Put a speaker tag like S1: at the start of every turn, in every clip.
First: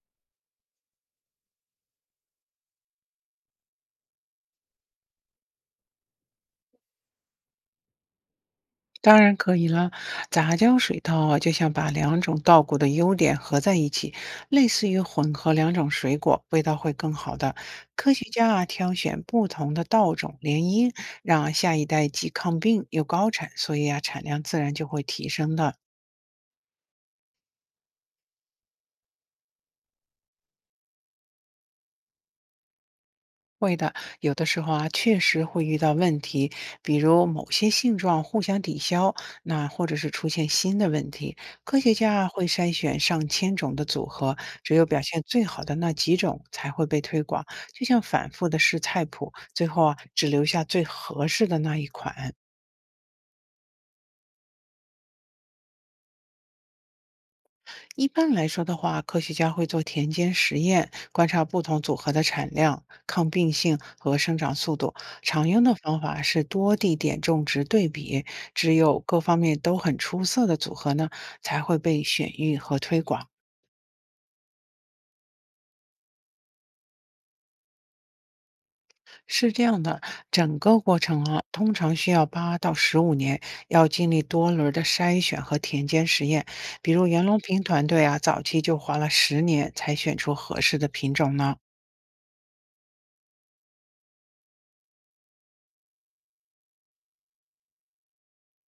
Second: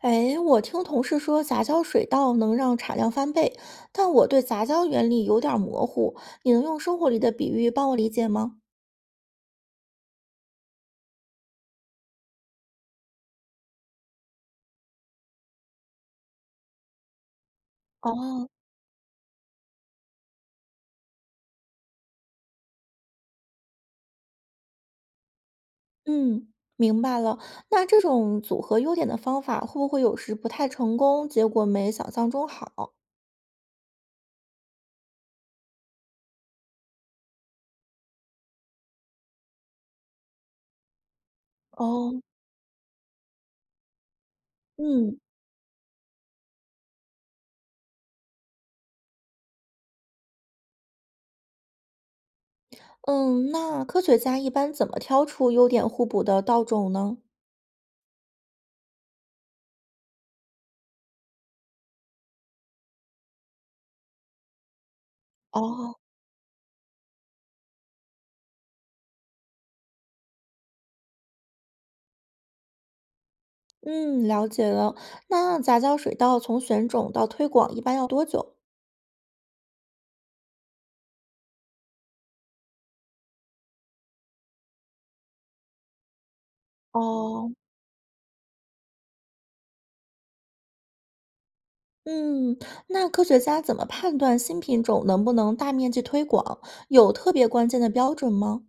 S1: 哎，我听同事说杂交水稻能让产量翻倍，但我对杂交原理有点儿模糊，你能用生活里的比喻帮我理解吗？
S2: 当然可以啦，杂交水稻啊，就像把两种稻谷的优点合在一起，类似于混合两种水果，味道会更好的。科学家
S1: 哦。
S2: 啊，挑选不同的稻种联姻，让下一代既抗病又高产，所以啊，产量自然就会提升的。
S1: 嗯，明白了。那这种组合优点的方法会不会有时不太成功，结果没想象中好？
S2: 会的，有的时候啊，确实会遇到问题，比如某些性状互相抵消，那或者是出现新的问题。科学家
S1: 哦。
S2: 啊会筛选上千种的组合，只有表
S1: 嗯
S2: 现最好的那几种才会被推广，就像反复的试菜谱，最后啊只留下最合适的那一款。
S1: 嗯，那科学家一般怎么挑出优点互补的稻种呢？
S2: 一般来说的话，科学家会做田间实验，观察不同组合的产量、抗病性和生长速度。常用的
S1: 哦。
S2: 方法是多地点种植对比，只有各方面都很出色的组合呢，才会被选育和推广。
S1: 嗯，了解了。那杂交水稻从选种到推广一般要多久？
S2: 是这样的，整个过程啊，通常需要8到15年，要经历多轮儿的筛选和田间实验。比如袁隆
S1: 哦。
S2: 平团队啊，早期就花了10年才选出合适的品种呢。
S1: 嗯，那科学家怎么判断新品种能不能大面积推广？有特别关键的标准吗？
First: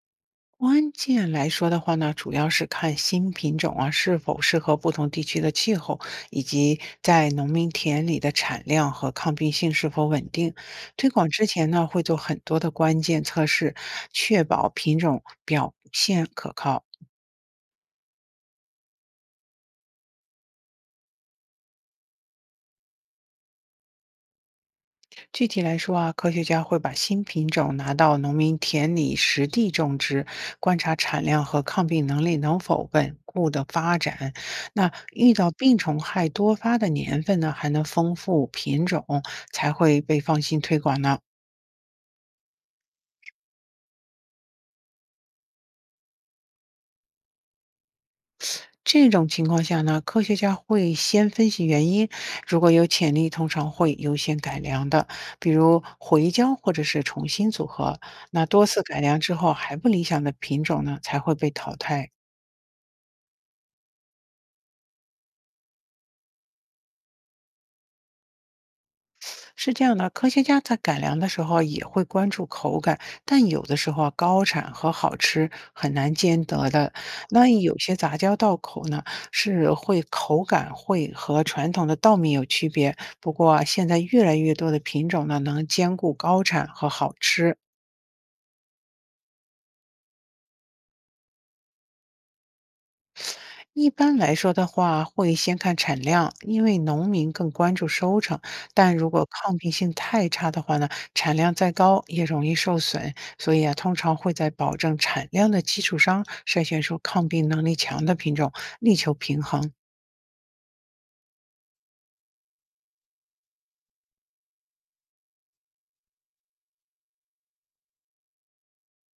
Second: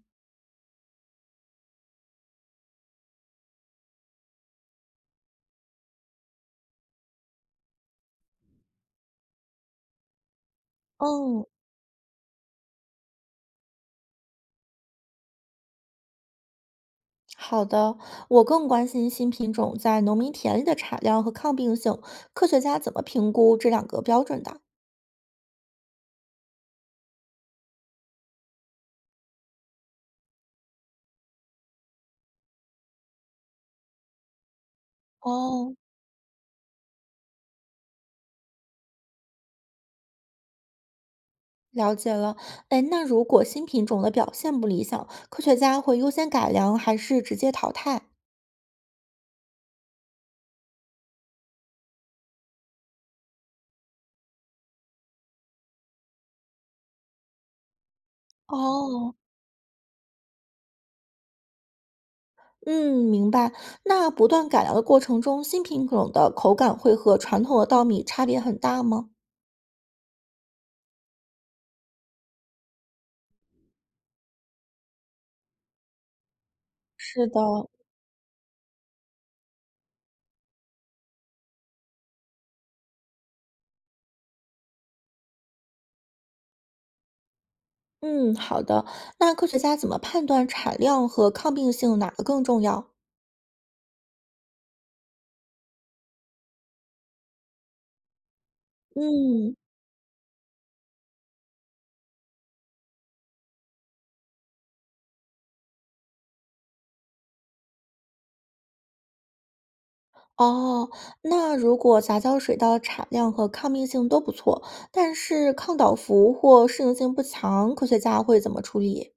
S2: 关键来说的话呢，主要是看新品种啊是否适合不同地区的气候，以及在农民田里的产量和抗病性是否稳定。推广之
S1: 嗯，
S2: 前呢，会做很多的关键测试，确保品种表现可靠。
S1: 好的，我更关心新品种在农民田里的产量和抗病性，科学家怎么评估这两个标准的？
S2: 具体来说啊，科学家会把新品种拿到农民田里实地种植，观察产量和抗病能力能否稳固的发展。那遇到
S1: 哦，
S2: 病虫害多发的年份呢，还能丰富品种，才会被放心推广呢。
S1: 了解了。哎，那如果新品种的表现不理想，科学家会优先改良还是直接淘汰？
S2: 这种情况下呢，科学家会先分析原因，如果有潜力，通常会优先改良的，比如回交或者是重新组合。那多次改
S1: 哦。
S2: 良之后还不理想的品种呢，才会被淘汰。
S1: 嗯，明白。那不断改良的过程中，新品种的口感会和传统的稻米差别很大吗？
S2: 是这样的，科学家在改良的时候也会关注口感，但有的时候啊高产和好吃很难兼得的。
S1: 是的，
S2: 那有些杂交稻口呢，是会口感会和传统的稻米有区别。不过啊现在越来越多的品种呢，能兼顾高产和好吃。
S1: 嗯，好的。那科学家怎么判断产量和抗病性哪个更重要？
S2: 一般来说的话，会先看产量，因为农民更关注收成。但如果
S1: 嗯。
S2: 抗病性太差的话呢，产量再高也容易受损。所以啊，通常会在保证产量的基础上，筛选出抗病能力强的品种，力求平衡。
S1: 哦，那如果杂交水稻产量和抗病性都不错，但是抗倒伏或适应性不强，科学家会怎么处理？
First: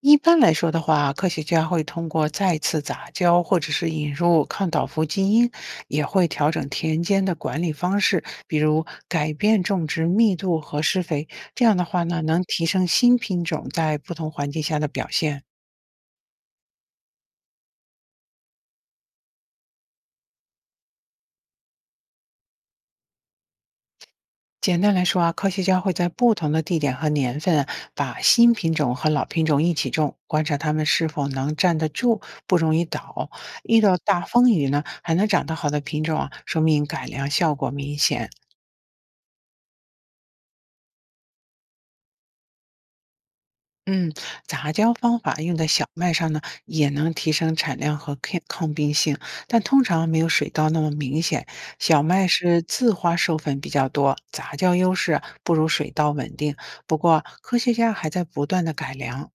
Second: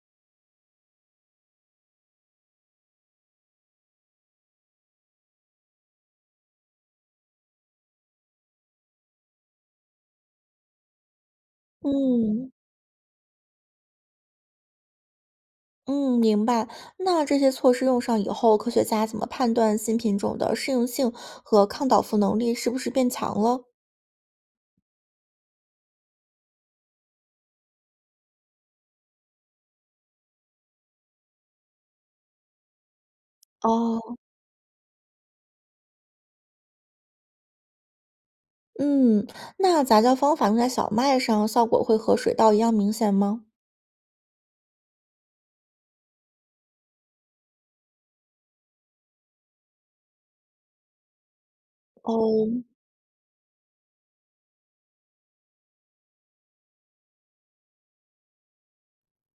S2: 一般来说的话，科学家会通过再次杂交或者是引入抗倒伏基因，也会调整田间的管理方式，比如改变种植密度和施肥。这样的话呢，能
S1: 嗯
S2: 提升新品种在不同环境下的表现。
S1: 嗯，明白。那这些措施用上以后，科学家怎么判断新品种的适应性和抗倒伏能力是不是变强了？
S2: 简单来说啊，科学家会在不同的地点和年份啊把新品种和老品种一起种，观察它们是否能站得住，不容易倒。遇到
S1: 哦。
S2: 大风雨呢，还能长得好的品种啊，说明改良效果明显。
S1: 嗯，那杂交方法用在小麦上，效果会和水稻一样明显吗？
S2: 嗯，杂交方法用在小麦上呢，也能提升产量和抗病性，但通常没有水稻那么明显。小麦是
S1: 哦。
S2: 自花授粉比较多，杂交优势啊不如水稻稳定。不过，科学家还在不断的改良。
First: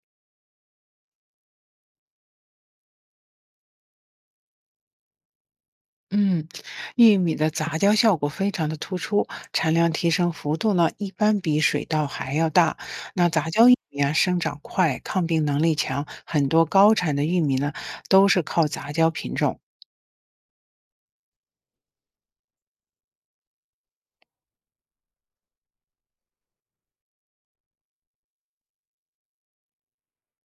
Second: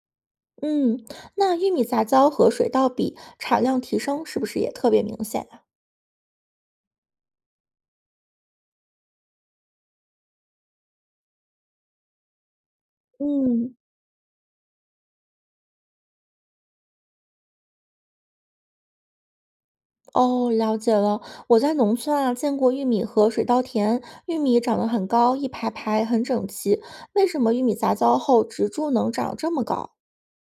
S1: 嗯，那玉米杂交和水稻比，产量提升是不是也特别明显呀？
S2: 嗯，玉米的杂交效果非常的突出，产量提升幅度呢，一般比水稻还要大。那杂交玉
S1: 嗯。
S2: 米啊，生长快，抗病能力强，很多高产的玉米呢，都是靠杂交品种。
S1: 哦，了解了。我在农村啊，见过玉米和水稻田，玉米长得很高，一排排很整齐。为什么玉米杂交后植株能长这么高？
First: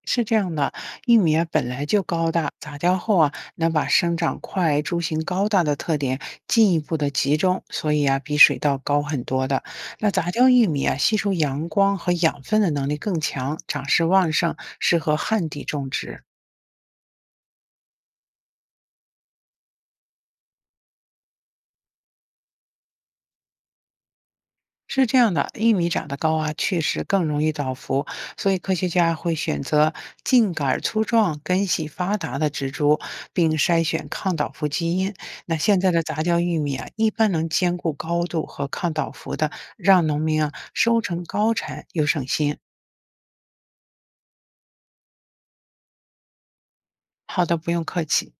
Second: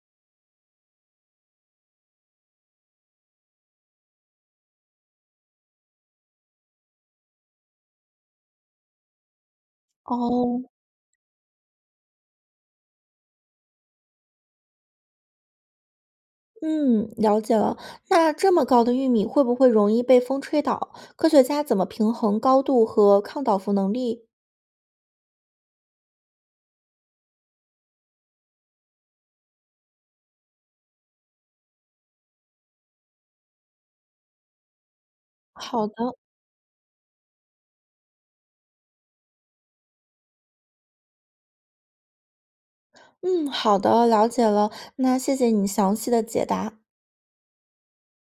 S2: 是这样的，玉米啊本来就高大，杂交后啊能把生长快、株型高大的特点进一步的集中，所以啊比水稻高很多的。那杂交
S1: 哦。
S2: 玉米啊吸收阳光和养分的能力更强，长势旺盛，适合旱地种植。
S1: 嗯，了解了。那这么高的玉米会不会容易被风吹倒？科学家怎么平衡高度和抗倒伏能力？
S2: 是这样的，玉米长得高啊，确实更容易倒伏，所以科学家会选择茎杆儿粗壮、根系发达的植株，并筛选抗倒伏基因。那现
S1: 好
S2: 在的
S1: 的，
S2: 杂交玉米啊，一般能兼顾高度和抗倒伏的，让农民啊收成高产又省心。
S1: 嗯，好的，了解了。那谢谢你详细的解答。
S2: 好的，不用客气。